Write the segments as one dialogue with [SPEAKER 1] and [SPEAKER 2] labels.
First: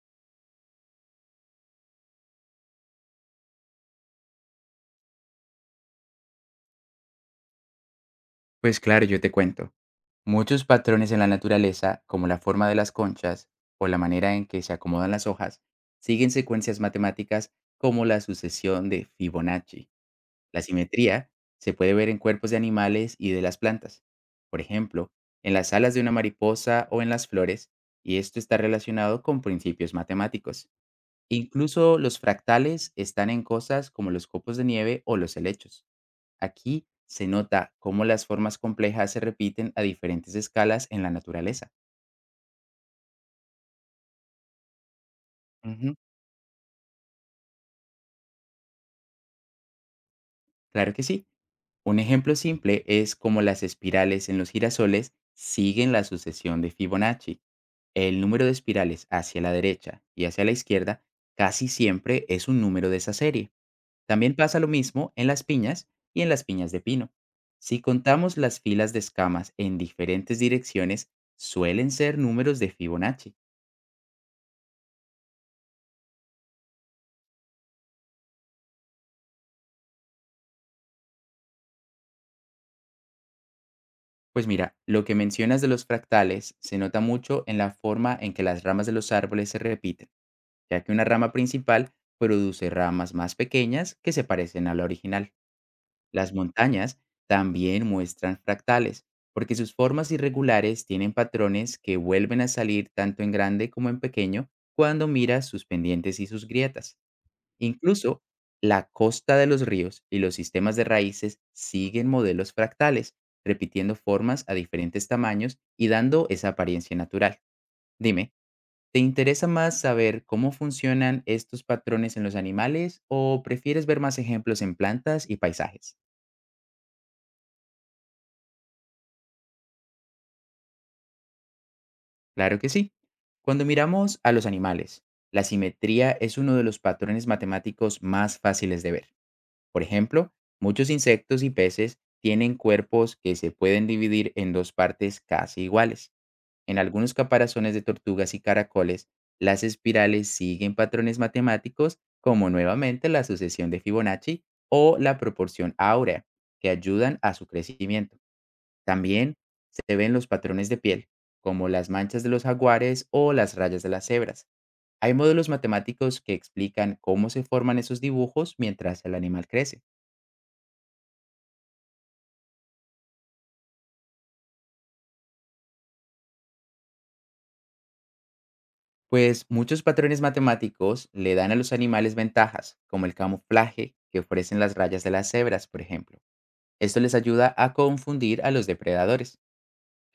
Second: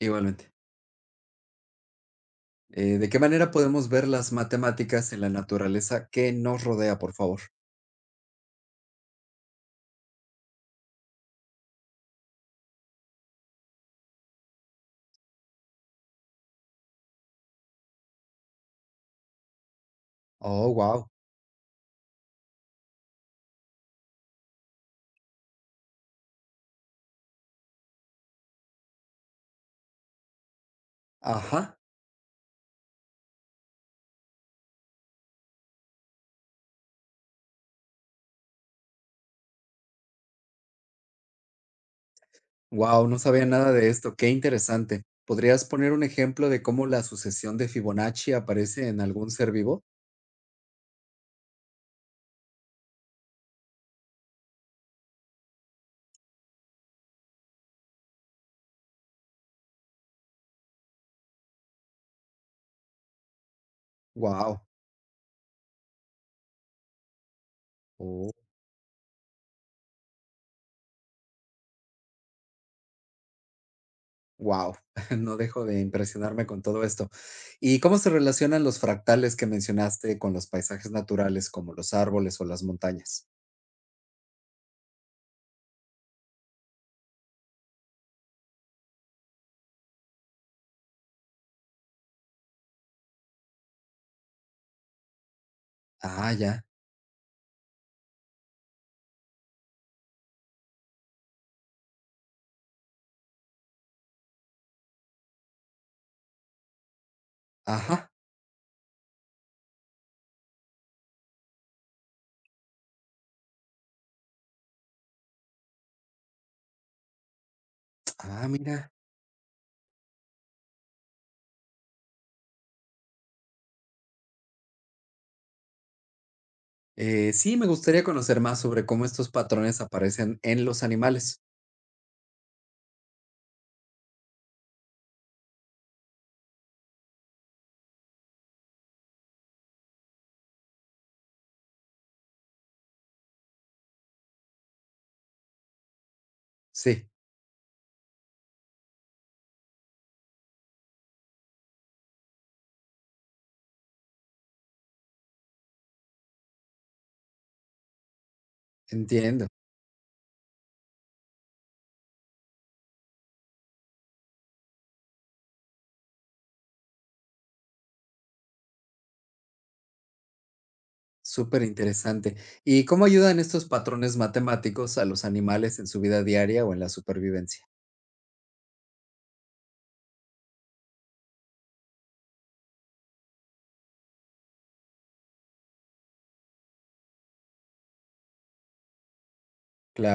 [SPEAKER 1] Igualmente. ¿De qué manera podemos ver las matemáticas en la naturaleza que nos rodea, por favor?
[SPEAKER 2] Pues claro, yo te cuento. Muchos patrones en la naturaleza, como la forma de las conchas o la manera en que se acomodan las hojas, siguen secuencias matemáticas como la sucesión de Fibonacci. La
[SPEAKER 1] Oh, wow.
[SPEAKER 2] simetría se puede ver en cuerpos de animales y de las plantas. Por ejemplo, en las alas de una mariposa o en las flores, y esto está relacionado con principios matemáticos.
[SPEAKER 1] Ajá.
[SPEAKER 2] Incluso los fractales están en cosas como los copos de nieve o los helechos. Aquí se nota cómo las formas complejas se repiten a diferentes escalas en la naturaleza.
[SPEAKER 1] Wow, no sabía nada de esto. Qué interesante. ¿Podrías poner
[SPEAKER 2] Ujú,
[SPEAKER 1] un ejemplo de cómo la sucesión de Fibonacci aparece en algún ser vivo?
[SPEAKER 2] claro que sí. Un ejemplo simple es cómo las espirales en los girasoles siguen la sucesión de Fibonacci. El número de espirales hacia la derecha y hacia la izquierda casi siempre es un número de esa serie. También pasa
[SPEAKER 1] Wow.
[SPEAKER 2] lo mismo en las piñas y en las piñas de pino. Si
[SPEAKER 1] Oh,
[SPEAKER 2] contamos las filas de escamas en diferentes direcciones, suelen ser números de Fibonacci.
[SPEAKER 1] wow. No dejo de impresionarme con todo esto. ¿Y cómo se relacionan los fractales que mencionaste con los paisajes naturales como los árboles o las montañas?
[SPEAKER 2] Pues mira, lo que mencionas de los fractales se nota mucho en la forma en que las ramas de los árboles se repiten, ya que una rama principal produce ramas más pequeñas que se parecen a la original.
[SPEAKER 1] Ah,
[SPEAKER 2] Las
[SPEAKER 1] ya.
[SPEAKER 2] montañas también muestran fractales, porque sus formas irregulares tienen patrones que vuelven a salir tanto en grande como en pequeño cuando miras sus pendientes y sus grietas.
[SPEAKER 1] Ajá.
[SPEAKER 2] Incluso la costa de los ríos y los sistemas de raíces siguen modelos fractales, repitiendo formas a diferentes tamaños y dando esa apariencia natural. Dime,
[SPEAKER 1] Ah, mira.
[SPEAKER 2] ¿te interesa más saber cómo funcionan estos patrones en los animales o prefieres ver más ejemplos en plantas y paisajes?
[SPEAKER 1] Sí, me gustaría conocer más sobre cómo estos patrones aparecen en los animales.
[SPEAKER 2] Claro que sí. Cuando miramos a los animales, la simetría es uno de los patrones matemáticos más fáciles de ver. Por ejemplo, muchos insectos y peces tienen cuerpos que se pueden dividir en dos partes casi iguales. En
[SPEAKER 1] Sí,
[SPEAKER 2] algunos caparazones de tortugas y caracoles, las espirales siguen patrones matemáticos como nuevamente la sucesión de Fibonacci o la proporción áurea, que ayudan a su crecimiento. También
[SPEAKER 1] entiendo.
[SPEAKER 2] se ven los patrones de piel, como las manchas de los jaguares o las rayas de las cebras. Hay modelos matemáticos que explican cómo se forman esos dibujos mientras el animal crece.
[SPEAKER 1] Súper interesante. ¿Y cómo ayudan estos patrones matemáticos a los animales en su vida diaria o en la supervivencia?
[SPEAKER 2] Pues muchos patrones matemáticos le dan a los animales ventajas, como el camuflaje que ofrecen las rayas de las cebras, por ejemplo. Esto les ayuda a confundir a los depredadores.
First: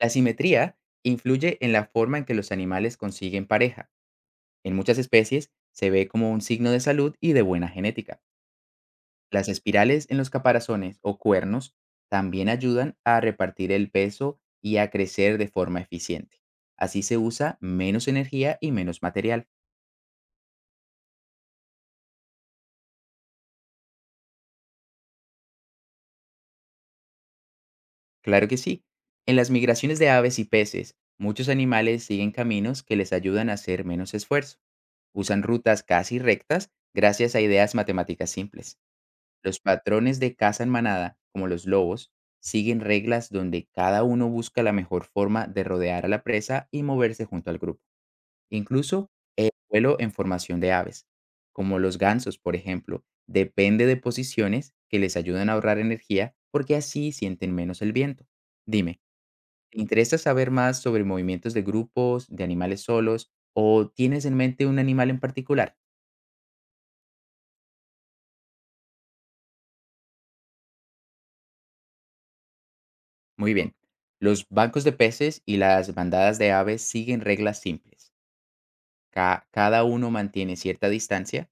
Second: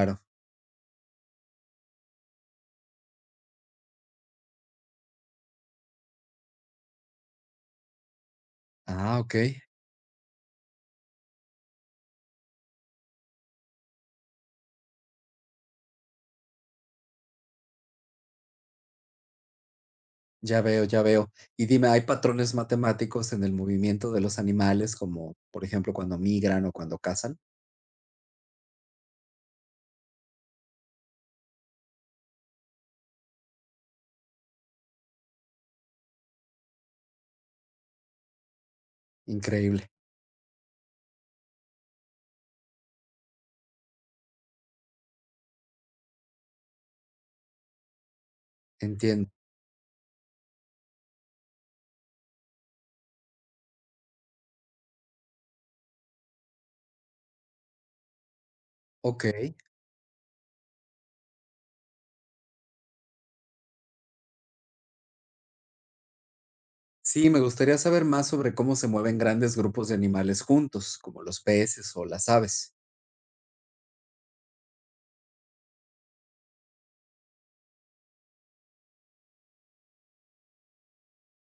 [SPEAKER 2] La simetría influye en la forma en que los animales consiguen pareja. En muchas especies se ve como un signo de salud y de buena genética.
[SPEAKER 1] Ah, ok.
[SPEAKER 2] Las espirales en los caparazones o cuernos también ayudan a repartir el peso y a crecer de forma eficiente. Así se usa menos energía y menos material.
[SPEAKER 1] Ya veo, ya veo. Y dime, ¿hay patrones matemáticos en el movimiento de los animales, como por ejemplo cuando migran o cuando cazan?
[SPEAKER 2] Claro que sí. En las migraciones de aves y peces, muchos animales siguen caminos que les ayudan a hacer menos esfuerzo. Usan rutas casi rectas gracias a ideas matemáticas simples. Los
[SPEAKER 1] Increíble.
[SPEAKER 2] patrones de caza en manada, como los lobos, siguen reglas donde cada uno busca la mejor forma de rodear a la presa y moverse junto al grupo. Incluso
[SPEAKER 1] Entiendo.
[SPEAKER 2] el vuelo en formación de aves, como los gansos, por ejemplo, depende de posiciones que les ayudan a ahorrar energía porque así sienten menos el viento. Dime,
[SPEAKER 1] Ok.
[SPEAKER 2] ¿te interesa saber más sobre movimientos de grupos, de animales solos o tienes en mente un animal en particular?
[SPEAKER 1] Sí, me gustaría saber más sobre cómo se mueven grandes grupos de animales juntos, como los peces o las aves.
[SPEAKER 2] Muy bien. Los bancos de peces y las bandadas de aves siguen reglas simples. Cada uno mantiene cierta distancia,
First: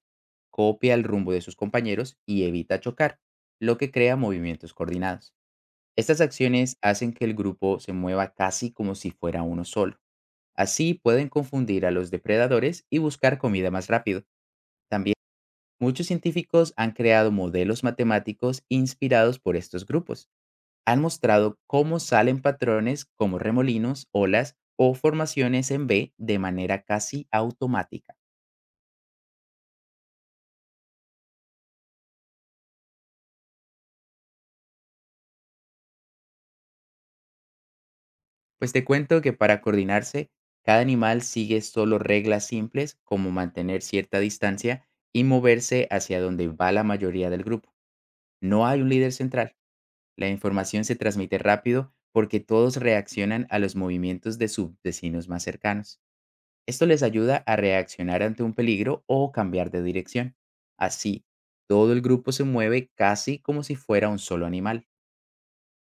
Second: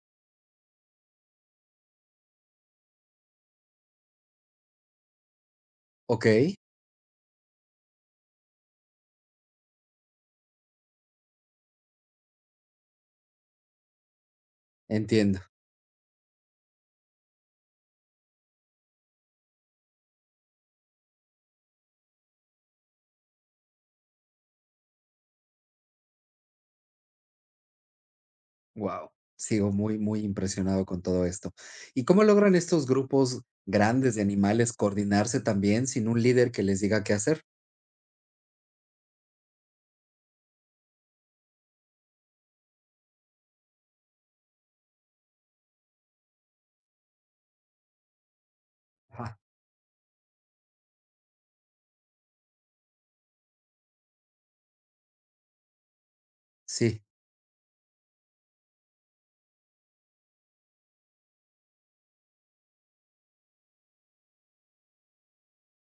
[SPEAKER 2] copia el rumbo de sus compañeros y evita chocar, lo que crea movimientos coordinados. Estas
[SPEAKER 1] Ok,
[SPEAKER 2] acciones hacen que el grupo se mueva casi como si fuera uno solo. Así pueden confundir a los depredadores y buscar comida más rápido. También
[SPEAKER 1] entiendo.
[SPEAKER 2] muchos científicos han creado modelos matemáticos inspirados por estos grupos. Han mostrado cómo salen patrones como remolinos, olas o formaciones en B de manera casi automática.
[SPEAKER 1] Wow. Sigo muy, muy impresionado con todo esto. ¿Y cómo logran estos grupos grandes de animales coordinarse también sin un líder que les diga qué hacer?
[SPEAKER 2] Pues te cuento que para coordinarse, cada animal sigue solo reglas simples como mantener cierta distancia y moverse hacia donde va la mayoría del grupo. No hay un líder
[SPEAKER 1] Ajá.
[SPEAKER 2] central. La información se transmite rápido porque todos reaccionan a los movimientos de sus vecinos más cercanos. Esto
[SPEAKER 1] Sí,
[SPEAKER 2] les ayuda a reaccionar ante un peligro o cambiar de dirección. Así, todo el grupo se mueve casi como si fuera un solo animal.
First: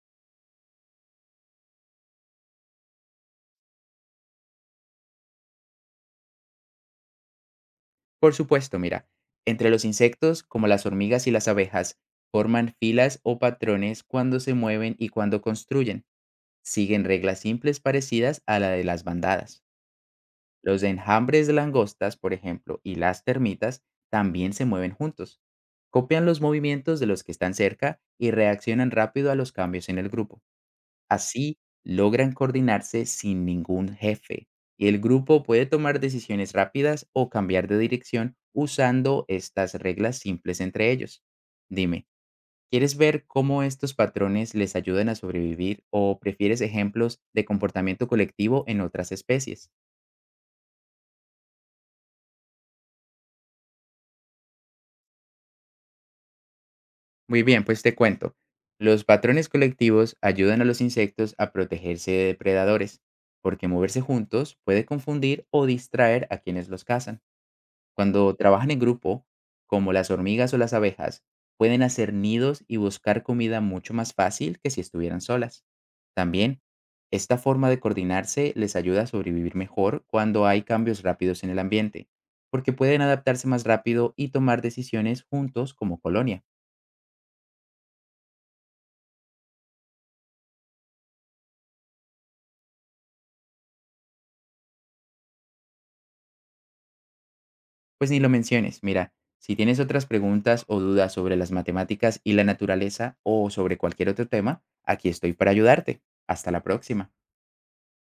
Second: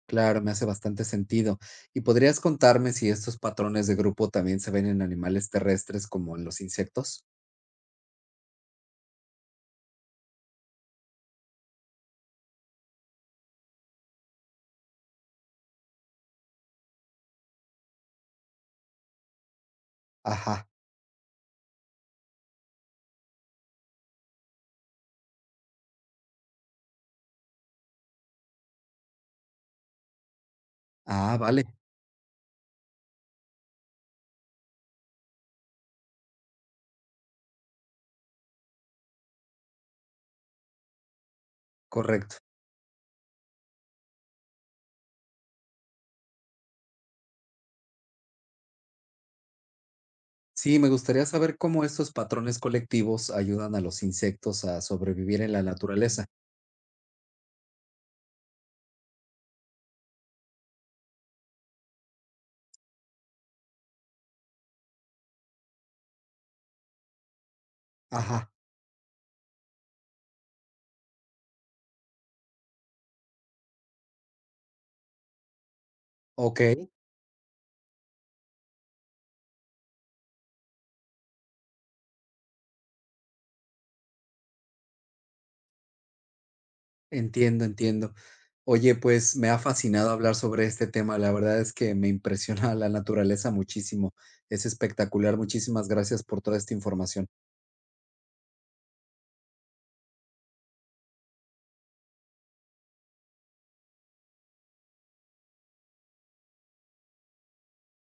[SPEAKER 1] claro, me hace bastante sentido. ¿Y podrías contarme si estos patrones de grupo también se ven en animales terrestres como en los insectos?
[SPEAKER 2] Por supuesto, mira, entre los insectos, como las hormigas y las abejas, forman filas o patrones cuando se mueven y cuando construyen. Siguen reglas simples parecidas a la de las bandadas.
[SPEAKER 1] Ajá.
[SPEAKER 2] Los enjambres de langostas, por ejemplo, y las termitas también se mueven juntos. Copian los movimientos de los que están cerca y reaccionan rápido a los cambios en el grupo.
[SPEAKER 1] Ah,
[SPEAKER 2] Así
[SPEAKER 1] vale,
[SPEAKER 2] logran coordinarse sin ningún jefe y el grupo puede tomar decisiones rápidas o cambiar de dirección usando estas reglas simples entre ellos. Dime,
[SPEAKER 1] correcto.
[SPEAKER 2] ¿quieres ver cómo estos patrones les ayudan a sobrevivir o prefieres ejemplos de comportamiento colectivo en otras especies?
[SPEAKER 1] Sí, me gustaría saber cómo estos patrones colectivos ayudan a los insectos a sobrevivir en la naturaleza.
[SPEAKER 2] Muy bien, pues te cuento. Los patrones colectivos ayudan a los insectos a protegerse de depredadores, porque moverse juntos puede confundir o distraer a quienes los cazan. Cuando
[SPEAKER 1] Ajá.
[SPEAKER 2] trabajan en grupo, como las hormigas o las abejas, pueden hacer nidos y buscar comida mucho más fácil que si estuvieran solas. También,
[SPEAKER 1] Ok.
[SPEAKER 2] esta forma de coordinarse les ayuda a sobrevivir mejor cuando hay cambios rápidos en el ambiente, porque pueden adaptarse más rápido y tomar decisiones juntos como colonia.
[SPEAKER 1] Entiendo, entiendo. Oye, pues me ha fascinado hablar sobre este tema. La verdad es que me impresiona la naturaleza muchísimo. Es espectacular. Muchísimas gracias por toda esta información.
[SPEAKER 2] Pues ni lo menciones, mira, si tienes otras preguntas o dudas sobre las matemáticas y la naturaleza o sobre cualquier otro tema, aquí estoy para ayudarte. Hasta la próxima.